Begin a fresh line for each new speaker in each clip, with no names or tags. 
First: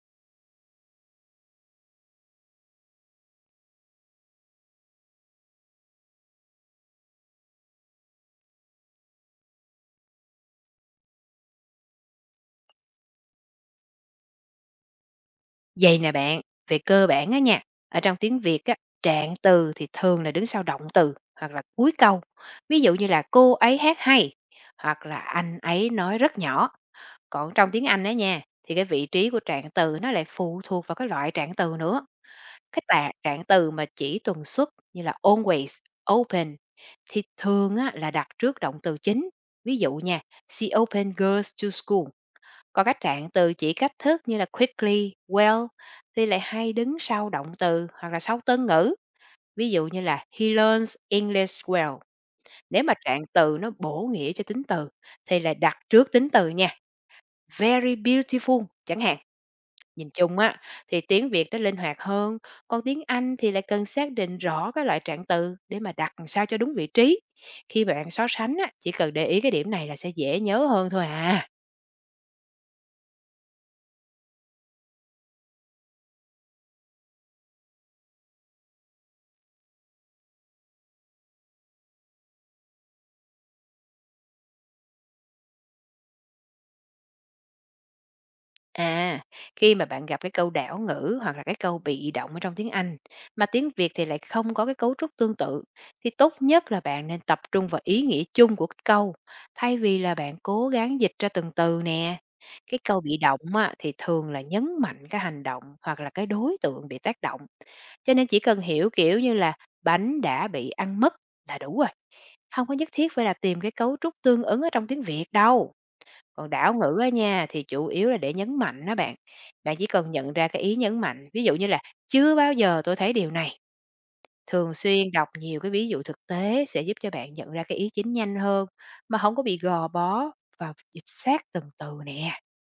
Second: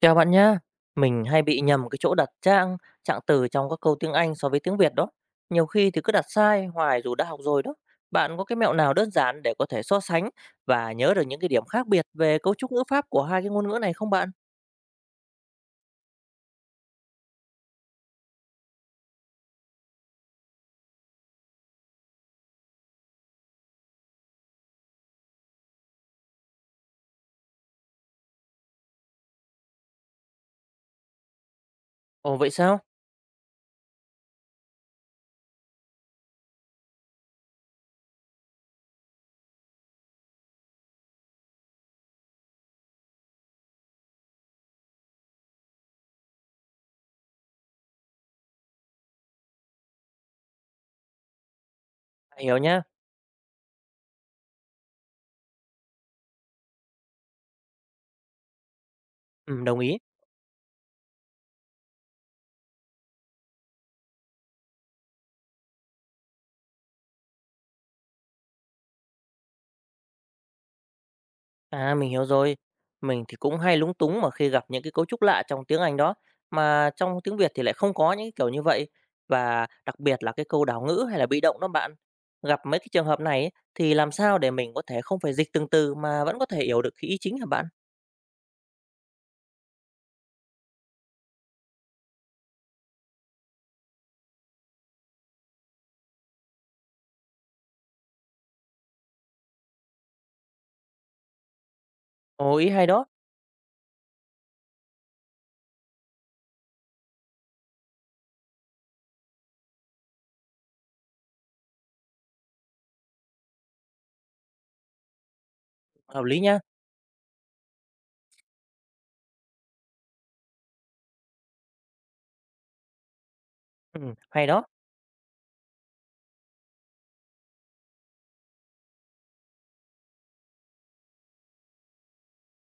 Chào bạn nhá. Mình hay bị nhầm cái chỗ đặt trạng từ trong các câu tiếng Anh so với tiếng Việt đó. Nhiều khi thì cứ đặt sai hoài dù đã học rồi đó. Bạn có cái mẹo nào đơn giản để có thể so sánh và nhớ được những cái điểm khác biệt về cấu trúc ngữ pháp của hai cái ngôn ngữ này không bạn?
Vậy nè bạn, về cơ bản á nha, ở trong tiếng Việt á, trạng từ thì thường là đứng sau động từ hoặc là cuối câu. Ví dụ như là cô ấy hát hay, hoặc là anh ấy nói rất nhỏ. Còn trong tiếng Anh á nha, thì cái vị trí của trạng từ nó lại phụ thuộc vào cái loại trạng từ nữa.
Ồ vậy sao?
Trạng từ mà chỉ tuần suất như là always, open thì thường á, là đặt trước động từ chính. Ví dụ nha, she opened girls to school. Còn các trạng từ chỉ cách thức như là quickly, well thì lại hay đứng sau động từ hoặc là sau tân ngữ. Ví dụ như là he learns English well.
Hiểu nhá.
Nếu mà trạng từ nó bổ nghĩa cho tính từ thì lại đặt trước tính từ nha. Very beautiful chẳng hạn.
Ừ, đồng ý.
Nhìn chung á, thì tiếng Việt nó linh hoạt hơn, còn tiếng Anh thì lại cần xác định rõ cái loại trạng từ để mà đặt làm sao cho đúng vị trí. Khi bạn so sánh á, chỉ cần để ý cái điểm này là sẽ dễ nhớ hơn thôi à.
À, mình hiểu rồi. Mình thì cũng hay lúng túng mà khi gặp những cái cấu trúc lạ trong tiếng Anh đó, mà trong tiếng Việt thì lại không có những cái kiểu như vậy. Và đặc biệt là cái câu đảo ngữ hay là bị động đó bạn. Gặp mấy cái trường hợp này ấy, thì làm sao để mình có thể không phải dịch từng từ mà vẫn có thể hiểu được cái ý chính hả bạn?
À, khi mà bạn gặp cái câu đảo ngữ hoặc là cái câu bị động ở trong tiếng Anh, mà tiếng Việt thì lại không có cái cấu trúc tương tự, thì tốt nhất là bạn nên tập trung vào ý nghĩa chung của cái câu, thay vì là bạn cố gắng dịch ra từng từ nè.
Ồ, ý
Cái
hay
câu
đó,
bị động á, thì thường là nhấn mạnh cái hành động hoặc là cái đối tượng bị tác động. Cho nên chỉ cần hiểu kiểu như là bánh đã bị ăn mất là đủ rồi. Không có nhất thiết phải là tìm cái cấu trúc tương ứng ở trong tiếng Việt đâu.
hợp lý
Còn
nha.
đảo ngữ á nha, thì chủ yếu là để nhấn mạnh đó bạn. Bạn chỉ cần nhận ra cái ý nhấn mạnh, ví dụ như là "Chưa bao giờ tôi thấy điều này."
Ừ, hay đó.
Thường xuyên đọc nhiều cái ví dụ thực tế sẽ giúp cho bạn nhận ra cái ý chính nhanh hơn, mà không có bị gò bó và dịch sát từng từ nè.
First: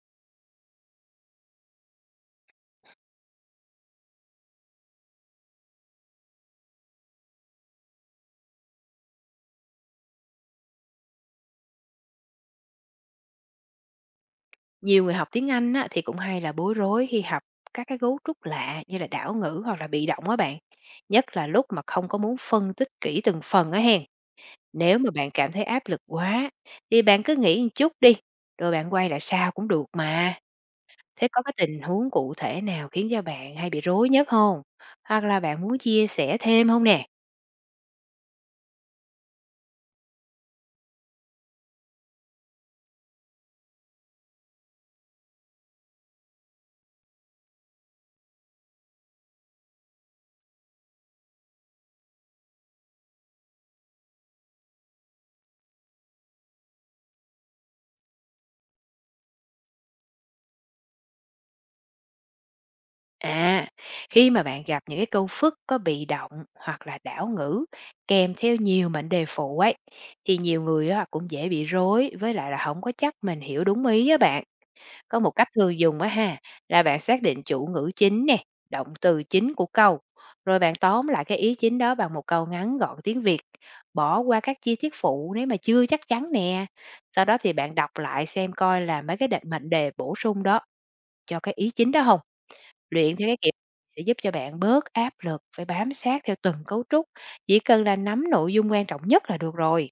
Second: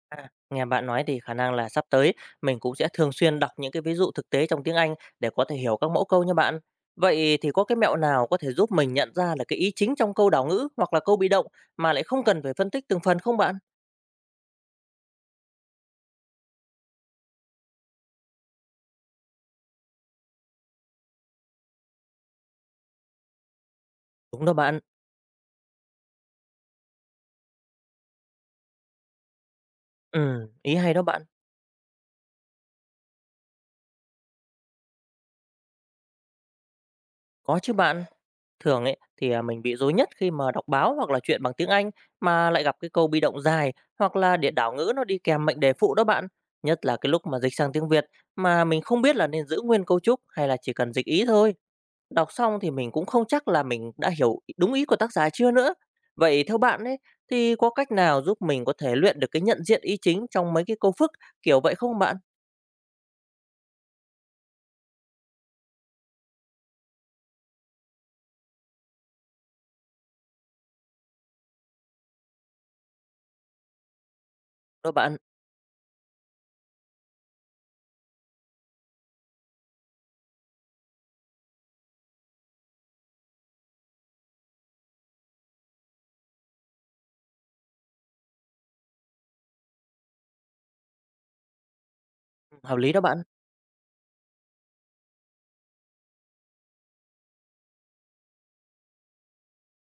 À, nghe bạn nói thì khả năng là sắp tới mình cũng sẽ thường xuyên đọc những cái ví dụ thực tế trong tiếng Anh để có thể hiểu các mẫu câu như bạn. Vậy thì có cái mẹo nào có thể giúp mình nhận ra là cái ý chính trong câu đảo ngữ hoặc là câu bị động mà lại không cần phải phân tích từng phần không bạn?
Nhiều người học tiếng Anh á, thì cũng hay là bối rối khi học các cái cấu trúc lạ như là đảo ngữ hoặc là bị động á bạn, nhất là lúc mà không có muốn phân tích kỹ từng phần á hen.
Đúng đó bạn.
Nếu mà bạn cảm thấy áp lực quá thì bạn cứ nghỉ một chút đi, rồi bạn quay lại sau cũng được mà.
Ừ, ý hay đó bạn.
Thế có cái tình huống cụ thể nào khiến cho bạn hay bị rối nhất không? Hoặc là bạn muốn chia sẻ thêm không nè?
Có chứ bạn. Thường ấy thì à, mình bị rối nhất khi mà đọc báo hoặc là truyện bằng tiếng Anh mà lại gặp cái câu bị động dài hoặc là địa đảo ngữ nó đi kèm mệnh đề phụ đó bạn. Nhất là cái lúc mà dịch sang tiếng Việt mà mình không biết là nên giữ nguyên cấu trúc hay là chỉ cần dịch ý thôi. Đọc xong thì mình cũng không chắc là mình đã hiểu đúng ý của tác giả chưa nữa. Vậy theo bạn ấy thì có cách nào giúp mình có thể luyện được cái nhận diện ý chính trong mấy cái câu phức kiểu vậy không bạn?
À, khi mà bạn gặp những cái câu phức có bị động hoặc là đảo ngữ kèm theo nhiều mệnh đề phụ ấy, thì nhiều người á cũng dễ bị rối, với lại là không có chắc mình hiểu đúng ý á bạn.
Đó bạn,
Có một cách thường dùng á ha, là bạn xác định chủ ngữ chính nè, động từ chính của câu, rồi bạn tóm lại cái ý chính đó bằng một câu ngắn gọn tiếng Việt, bỏ qua các chi tiết phụ nếu mà chưa chắc chắn nè. Sau đó thì bạn đọc lại xem coi là mấy cái định mệnh đề bổ sung đó cho cái ý chính đó không.
ừ, hợp lý đó
Luyện
bạn.
theo cái kiểu sẽ giúp cho bạn bớt áp lực phải bám sát theo từng cấu trúc, chỉ cần là nắm nội dung quan trọng nhất là được rồi.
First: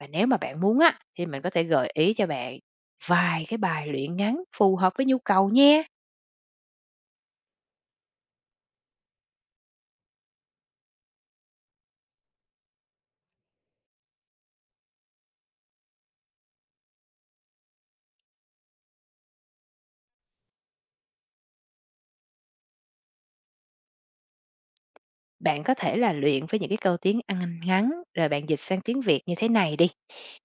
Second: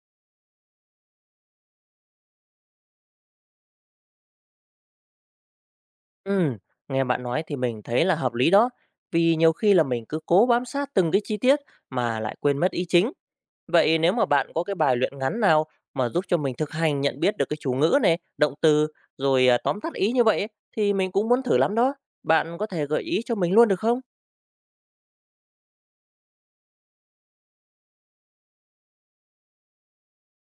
Và nếu mà bạn muốn á, thì mình có thể gợi ý cho bạn vài cái bài luyện ngắn phù hợp với nhu cầu nhé.
Ừ, nghe bạn nói thì mình thấy là hợp lý đó. Vì nhiều khi là mình cứ cố bám sát từng cái chi tiết mà lại quên mất ý chính. Vậy nếu mà bạn có cái bài luyện ngắn nào mà giúp cho mình thực hành nhận biết được cái chủ ngữ này, động từ rồi à, tóm tắt ý như vậy ấy, thì mình cũng muốn thử lắm đó. Bạn có thể gợi ý cho mình luôn được không?
Bạn có thể là luyện với những cái câu tiếng Anh ngắn, rồi bạn dịch sang tiếng Việt như thế này đi.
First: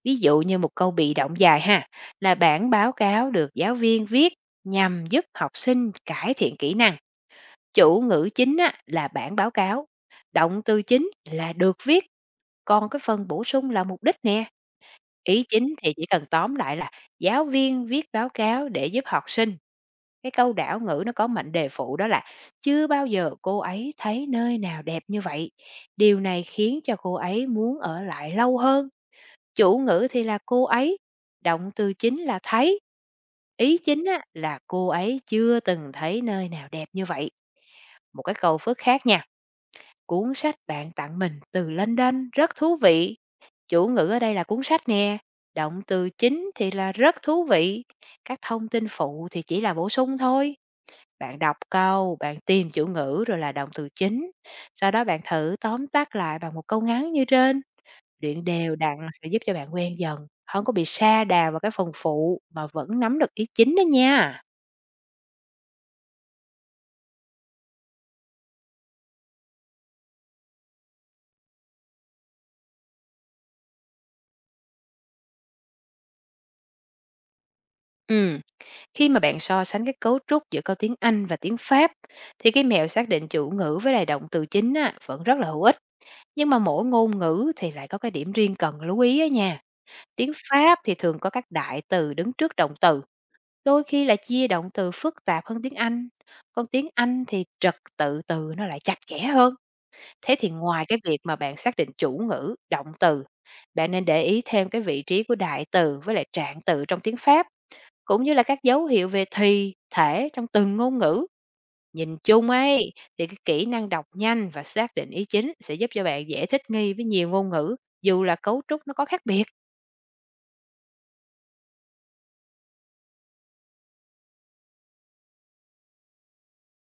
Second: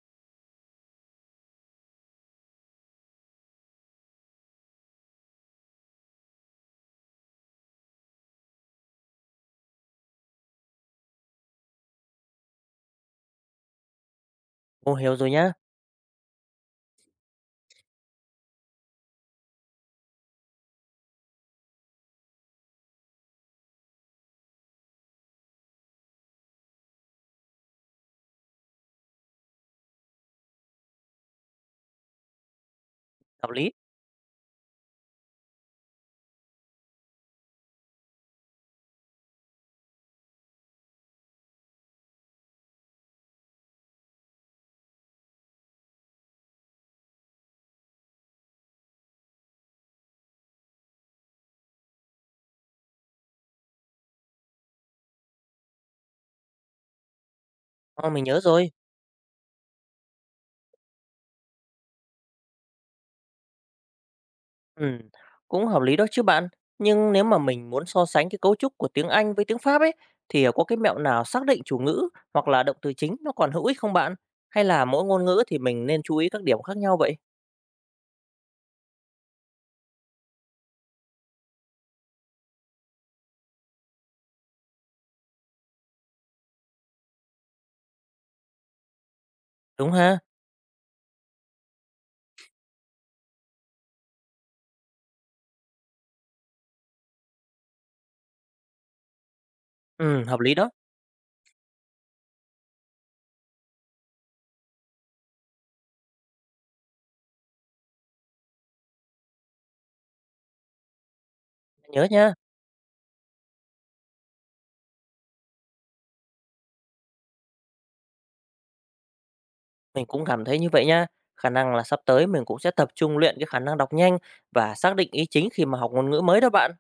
Ví dụ như một câu bị động dài ha, là bản báo cáo được giáo viên viết nhằm giúp học sinh cải thiện kỹ năng. Chủ ngữ chính á, là bản báo cáo, động từ chính là được viết, còn cái phần bổ sung là mục đích nè.
Ô, hiểu rồi
Ý
nhá,
chính thì chỉ cần tóm lại là giáo viên viết báo cáo để giúp học sinh. Cái câu đảo ngữ nó có mệnh đề phụ đó là chưa bao giờ cô ấy thấy nơi nào đẹp như vậy. Điều này khiến cho cô ấy muốn ở lại lâu hơn. Chủ ngữ thì là cô ấy, động từ chính là thấy.
hợp lý.
Ý chính á, là cô ấy chưa từng thấy nơi nào đẹp như vậy. Một cái câu phức khác nha. Cuốn sách bạn tặng mình từ London rất thú vị. Chủ ngữ ở đây là cuốn sách nè, động từ chính thì là rất thú vị, các thông tin phụ thì chỉ là bổ sung thôi. Bạn đọc câu, bạn tìm chủ ngữ rồi là động từ chính. Sau đó bạn thử tóm tắt lại bằng một câu ngắn như trên.
Ờ, mình nhớ
Luyện
rồi.
đều đặn sẽ giúp cho bạn quen dần, không có bị sa đà vào cái phần phụ mà vẫn nắm được ý chính đó nha.
Ừm, cũng hợp lý đó chứ bạn. Nhưng nếu mà mình muốn so sánh cái cấu trúc của tiếng Anh với tiếng Pháp ấy, thì có cái mẹo nào xác định chủ ngữ hoặc là động từ chính nó còn hữu ích không bạn? Hay là mỗi ngôn ngữ thì mình nên chú ý các điểm khác nhau vậy?
Ừ, khi mà bạn so sánh cái cấu trúc giữa câu tiếng Anh và tiếng Pháp thì cái mẹo xác định chủ ngữ với lại động từ chính á, vẫn rất là hữu ích. Nhưng mà mỗi ngôn ngữ thì lại có cái điểm riêng cần lưu ý á nha.
Đúng ha?
Tiếng Pháp thì thường có các đại từ đứng trước động từ, đôi khi là chia động từ phức tạp hơn tiếng Anh. Còn tiếng Anh thì trật tự từ nó lại chặt chẽ hơn. Thế
Hợp
thì
lý đó,
ngoài cái việc mà bạn xác định chủ ngữ, động từ, bạn nên để ý thêm cái vị trí của đại từ với lại trạng từ trong tiếng Pháp, cũng như là các dấu hiệu về thì, thể trong từng ngôn ngữ.
nhớ
Nhìn
nha.
chung ấy, thì cái kỹ năng đọc nhanh và xác định ý chính sẽ giúp cho bạn dễ thích nghi với nhiều ngôn ngữ, dù là cấu trúc nó có khác biệt.
Mình cũng cảm thấy như vậy nha. Khả năng là sắp tới mình cũng sẽ tập trung luyện cái khả năng đọc nhanh và xác định ý chính khi mà học ngôn ngữ mới đó bạn.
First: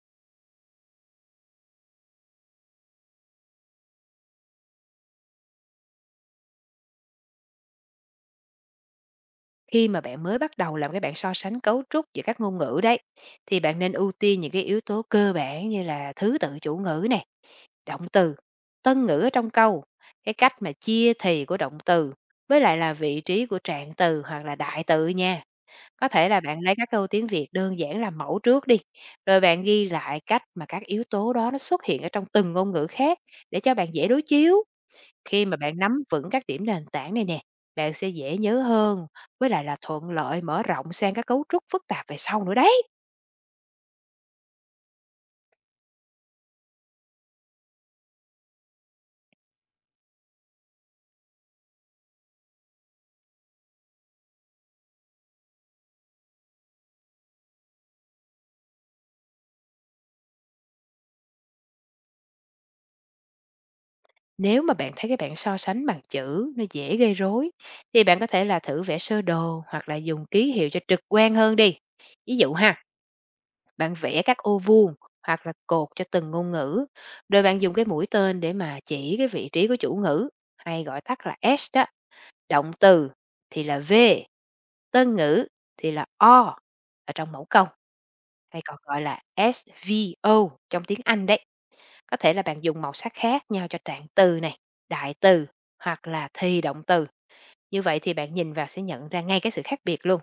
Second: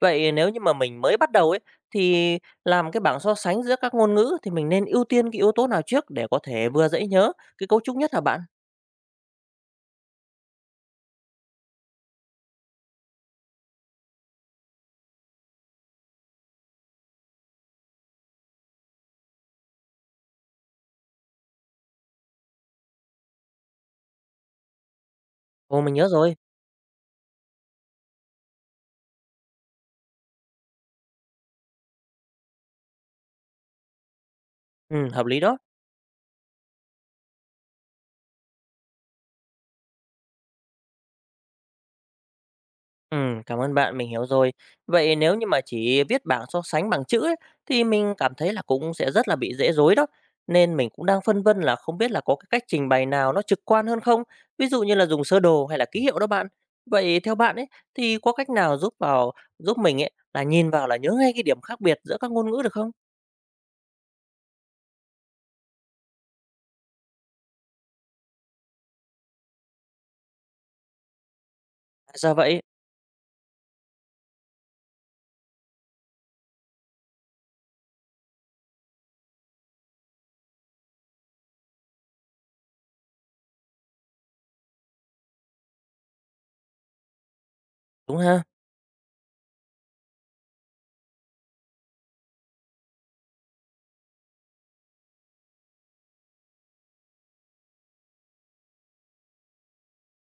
Vậy nếu như mà mình mới bắt đầu ấy thì làm cái bảng so sánh giữa các ngôn ngữ thì mình nên ưu tiên cái yếu tố nào trước để có thể vừa dễ nhớ cái cấu trúc nhất hả bạn?
Khi mà bạn mới bắt đầu làm các bạn so sánh cấu trúc giữa các ngôn ngữ đấy, thì bạn nên ưu tiên những cái yếu tố cơ bản như là thứ tự chủ ngữ này, động từ, tân ngữ ở trong câu, cái cách mà chia thì của động từ, với lại là vị trí của trạng từ hoặc là đại từ nha.
Ồ mình nhớ
Có thể
rồi.
là bạn lấy các câu tiếng Việt đơn giản làm mẫu trước đi, rồi bạn ghi lại cách mà các yếu tố đó nó xuất hiện ở trong từng ngôn ngữ khác để cho bạn dễ đối chiếu.
Ừ, hợp lý
Khi mà
đó.
bạn nắm vững các điểm nền tảng này nè, bạn sẽ dễ nhớ hơn, với lại là thuận lợi mở rộng sang các cấu trúc phức tạp về sau nữa đấy.
Cảm ơn bạn, mình hiểu rồi. Vậy nếu như mà chỉ viết bảng so sánh bằng chữ ấy, thì mình cảm thấy là cũng sẽ rất là bị dễ dối đó. Nên mình cũng đang phân vân là không biết là có cái cách trình bày nào nó trực quan hơn không? Ví dụ như là dùng sơ đồ hay là ký hiệu đó bạn. Vậy theo bạn ấy thì có cách nào giúp mình ấy là nhìn vào là nhớ ngay cái điểm khác biệt giữa các ngôn ngữ được không?
Nếu mà bạn thấy các bạn so sánh bằng chữ nó dễ gây rối, thì bạn có thể là thử vẽ sơ đồ hoặc là dùng ký hiệu cho trực quan hơn đi.
À, ra
Ví dụ
vậy,
ha, bạn vẽ các ô vuông hoặc là cột cho từng ngôn ngữ, rồi bạn dùng cái mũi tên để mà chỉ cái vị trí của chủ ngữ, hay gọi tắt là S đó. Động từ thì là V, tân ngữ thì là O ở trong mẫu câu,
đúng ha,
hay còn gọi là SVO trong tiếng Anh đấy. Có thể là bạn dùng màu sắc khác nhau cho trạng từ này, đại từ, hoặc là thì động từ. Như vậy thì bạn nhìn vào sẽ nhận ra ngay cái sự khác biệt luôn.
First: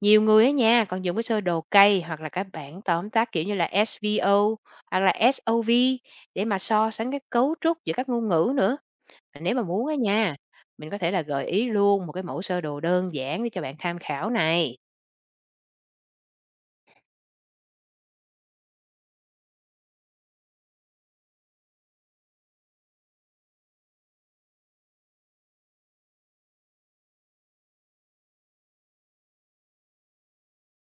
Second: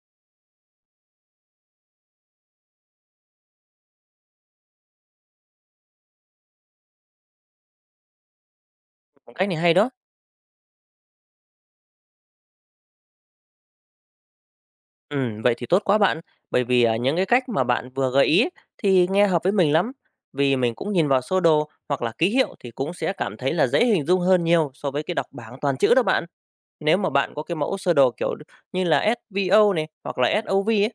Nhiều người ở nhà còn dùng cái sơ đồ cây hoặc là cái bảng tóm tắt, kiểu như là SVO hoặc là SOV để mà so sánh cái cấu trúc giữa các ngôn ngữ nữa. Mà
cách
nếu
này
mà
hay
muốn,
đó.
ở nhà mình có thể là gợi ý luôn một cái mẫu sơ đồ đơn giản để cho bạn tham khảo này.
Vậy thì tốt quá bạn, bởi vì, à, những cái cách mà bạn vừa gợi ý ấy, thì nghe hợp với mình lắm, vì mình cũng nhìn vào sơ đồ hoặc là ký hiệu thì cũng sẽ cảm thấy là dễ hình dung hơn nhiều so với cái đọc bảng toàn chữ đó bạn. Nếu mà bạn có cái mẫu sơ đồ, kiểu, như là SVO này hoặc là SOV ấy,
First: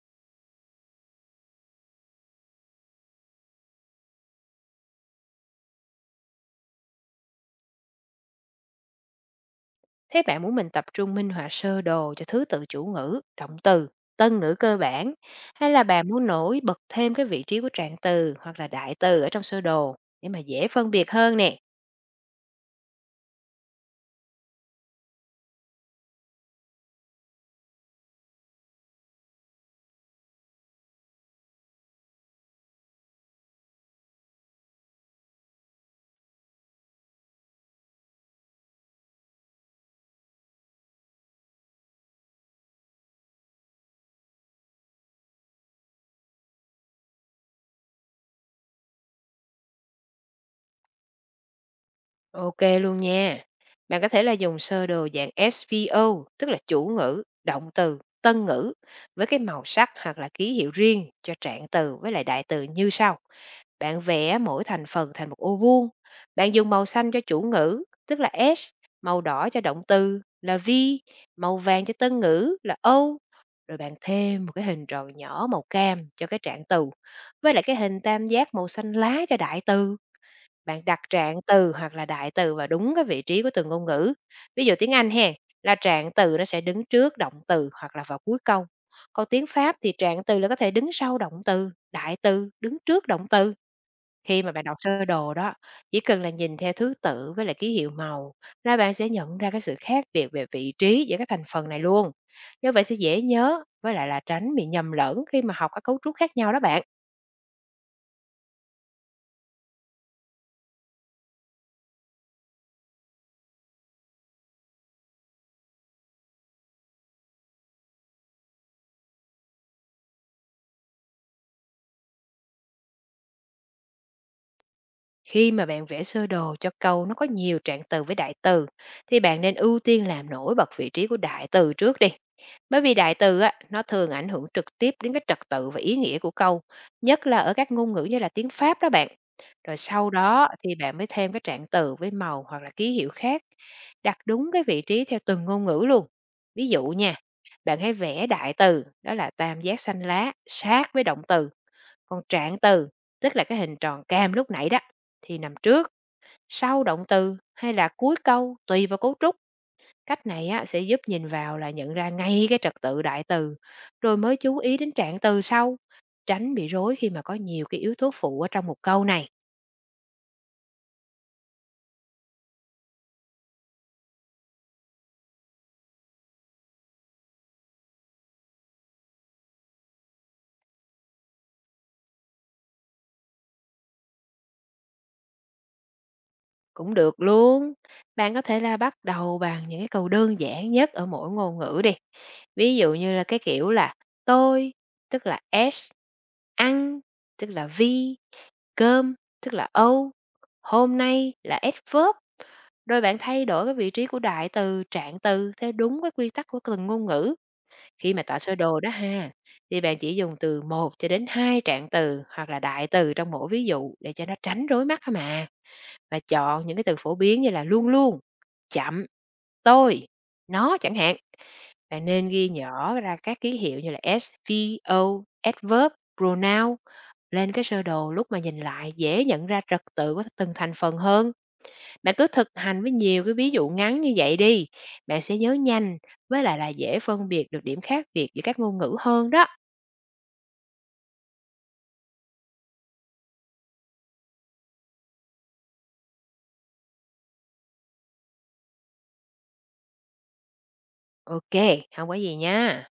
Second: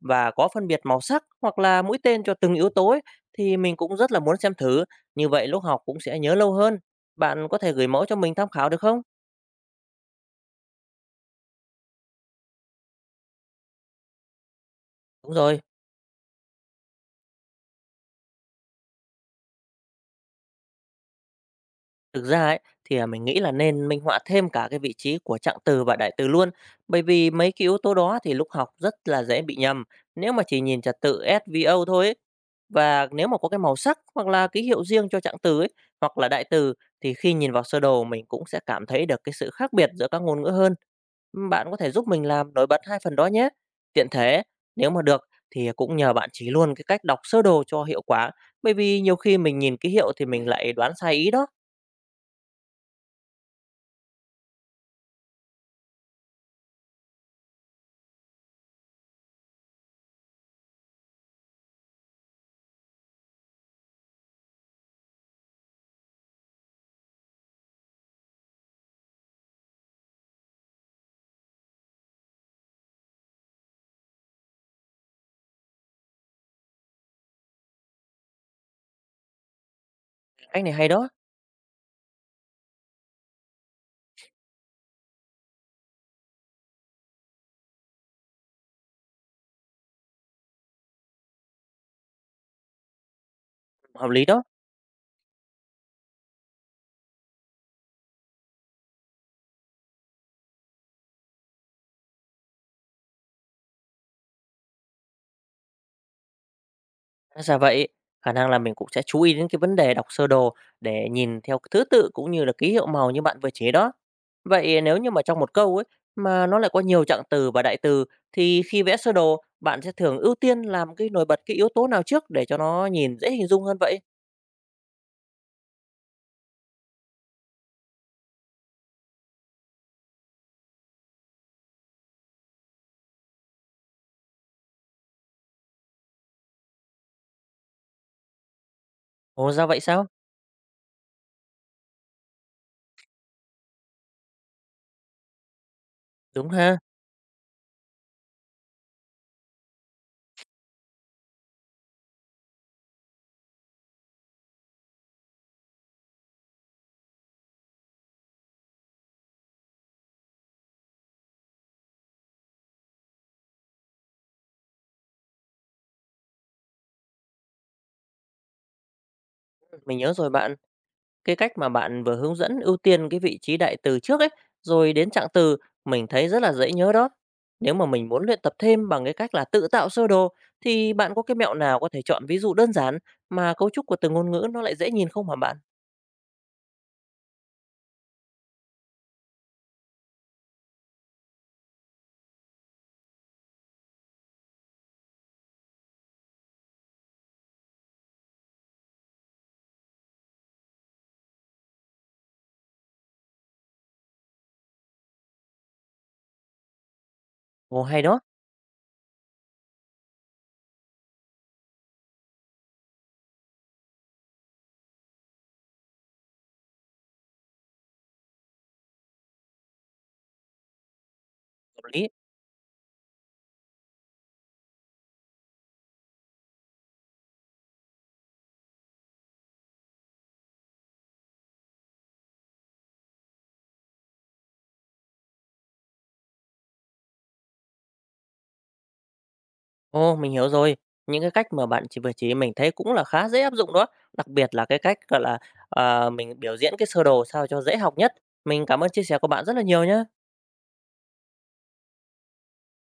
và có phân biệt màu sắc hoặc là mũi tên cho từng yếu tố ấy, thì mình cũng rất là muốn xem thử, như vậy lúc học cũng sẽ nhớ lâu hơn. Bạn có thể gửi mẫu cho mình tham khảo được không?
Thế bạn muốn mình tập trung minh họa sơ đồ cho thứ tự chủ ngữ, động từ, tân ngữ cơ bản,
Đúng rồi.
hay là bạn muốn nổi bật thêm cái vị trí của trạng từ hoặc là đại từ ở trong sơ đồ để mà dễ phân biệt hơn nè?
Thực ra ấy, thì, à, mình nghĩ là nên minh họa thêm cả cái vị trí của trạng từ và đại từ luôn, bởi vì mấy cái yếu tố đó thì lúc học rất là dễ bị nhầm, nếu mà chỉ nhìn trật tự SVO thôi ấy. Và nếu mà có cái màu sắc hoặc là ký hiệu riêng cho trạng từ ấy, hoặc là đại từ thì khi nhìn vào sơ đồ mình cũng sẽ cảm thấy được cái sự khác biệt giữa các ngôn ngữ hơn. Bạn có thể giúp mình làm nổi bật hai phần đó nhé. Tiện thể, nếu mà được thì cũng nhờ bạn chỉ luôn cái cách đọc sơ đồ cho hiệu quả, bởi vì nhiều khi mình nhìn ký hiệu thì mình lại đoán sai ý đó.
OK luôn nha. Bạn có thể là dùng sơ đồ dạng SVO, tức là chủ ngữ, động từ, tân ngữ, với cái màu sắc hoặc là ký hiệu riêng cho trạng từ với lại đại từ như sau. Bạn vẽ mỗi thành phần thành một ô vuông. Bạn dùng màu xanh cho chủ ngữ, tức là S, màu đỏ cho động từ là V, màu vàng cho tân ngữ là O. Rồi bạn thêm một cái hình tròn nhỏ màu cam cho cái trạng từ, với lại cái hình tam giác màu xanh lá cho đại từ.
Cách này
Bạn
hay
đặt
đó,
trạng từ hoặc là đại từ vào đúng cái vị trí của từ ngôn ngữ. Ví dụ tiếng Anh hén, là trạng từ nó sẽ đứng trước động từ hoặc là vào cuối câu. Còn tiếng Pháp thì trạng từ là có thể đứng sau động từ, đại từ đứng trước động từ.
hợp lý đó.
Khi mà bạn đọc sơ đồ đó, chỉ cần là nhìn theo thứ tự với lại ký hiệu màu là bạn sẽ nhận ra cái sự khác biệt về vị trí giữa các thành phần này luôn. Như vậy sẽ dễ nhớ, với lại là tránh bị nhầm lẫn khi mà học các cấu trúc khác nhau đó bạn.
Hóa ra vậy, khả năng là mình cũng sẽ chú ý đến cái vấn đề đọc sơ đồ để nhìn theo thứ tự cũng như là ký hiệu màu như bạn vừa chỉ đó. Vậy nếu như mà trong một câu ấy mà nó lại có nhiều trạng từ và đại từ thì khi vẽ sơ đồ bạn sẽ thường ưu tiên làm cái nổi bật cái yếu tố nào trước để cho nó nhìn dễ hình dung hơn vậy?
Khi mà bạn vẽ sơ đồ cho câu nó có nhiều trạng từ với đại từ, thì bạn nên ưu tiên làm nổi bật vị trí của đại từ trước đi. Bởi vì đại từ á, nó thường ảnh hưởng trực tiếp đến cái trật tự và ý nghĩa của câu, nhất là ở các ngôn ngữ như là tiếng Pháp đó bạn.
Ồ ra
Rồi
vậy sao?
sau đó thì bạn mới thêm cái trạng từ với màu hoặc là ký hiệu khác, đặt đúng cái vị trí theo từng ngôn ngữ luôn.
Đúng
Ví
ha,
dụ nha, bạn hãy vẽ đại từ, đó là tam giác xanh lá sát với động từ, còn trạng từ, tức là cái hình tròn cam lúc nãy đó, thì nằm trước, sau động từ hay là cuối câu tùy vào cấu trúc. Cách này á, sẽ giúp nhìn vào là nhận ra ngay cái trật tự đại từ, rồi mới chú ý đến trạng từ sau, tránh bị rối khi mà có nhiều cái yếu tố phụ ở trong một câu này.
mình nhớ rồi bạn. Cái cách mà bạn vừa hướng dẫn ưu tiên cái vị trí đại từ trước ấy, rồi đến trạng từ, mình thấy rất là dễ nhớ đó. Nếu mà mình muốn luyện tập thêm bằng cái cách là tự tạo sơ đồ, thì bạn có cái mẹo nào có thể chọn ví dụ đơn giản mà cấu trúc của từng ngôn ngữ nó lại dễ nhìn không hả bạn?
Cũng được luôn. Bạn có thể là bắt đầu bằng những cái câu đơn giản nhất ở mỗi ngôn ngữ đi. Ví dụ như là cái kiểu là tôi, tức là S, ăn, tức là V, cơm, tức là âu, hôm nay là adverb verb, rồi bạn thay đổi cái vị trí của đại từ, trạng từ theo đúng cái quy tắc của từng ngôn ngữ.
Ồ hay
Khi
đó,
mà tạo sơ đồ đó ha, thì bạn chỉ dùng từ một cho đến 2 trạng từ hoặc là đại từ trong mỗi ví dụ để cho nó tránh rối mắt thôi mà. Và chọn những cái từ phổ biến như là luôn luôn, chậm, tôi, nó chẳng hạn.
hợp
Bạn
lý.
nên ghi nhỏ ra các ký hiệu như là S, V, O, adverb, pronoun lên cái sơ đồ, lúc mà nhìn lại dễ nhận ra trật tự của từng thành phần hơn. Bạn cứ thực hành với nhiều cái ví dụ ngắn như vậy đi. Bạn sẽ nhớ nhanh, với lại là dễ phân biệt được điểm khác biệt giữa các ngôn ngữ hơn đó.
Ồ mình hiểu rồi. Những cái cách mà bạn vừa chỉ mình thấy cũng là khá dễ áp dụng đó. Đặc biệt là cái cách gọi là à, mình biểu diễn cái sơ đồ sao cho dễ học nhất. Mình cảm ơn chia sẻ của bạn rất là nhiều nhé.
OK, không có gì nha.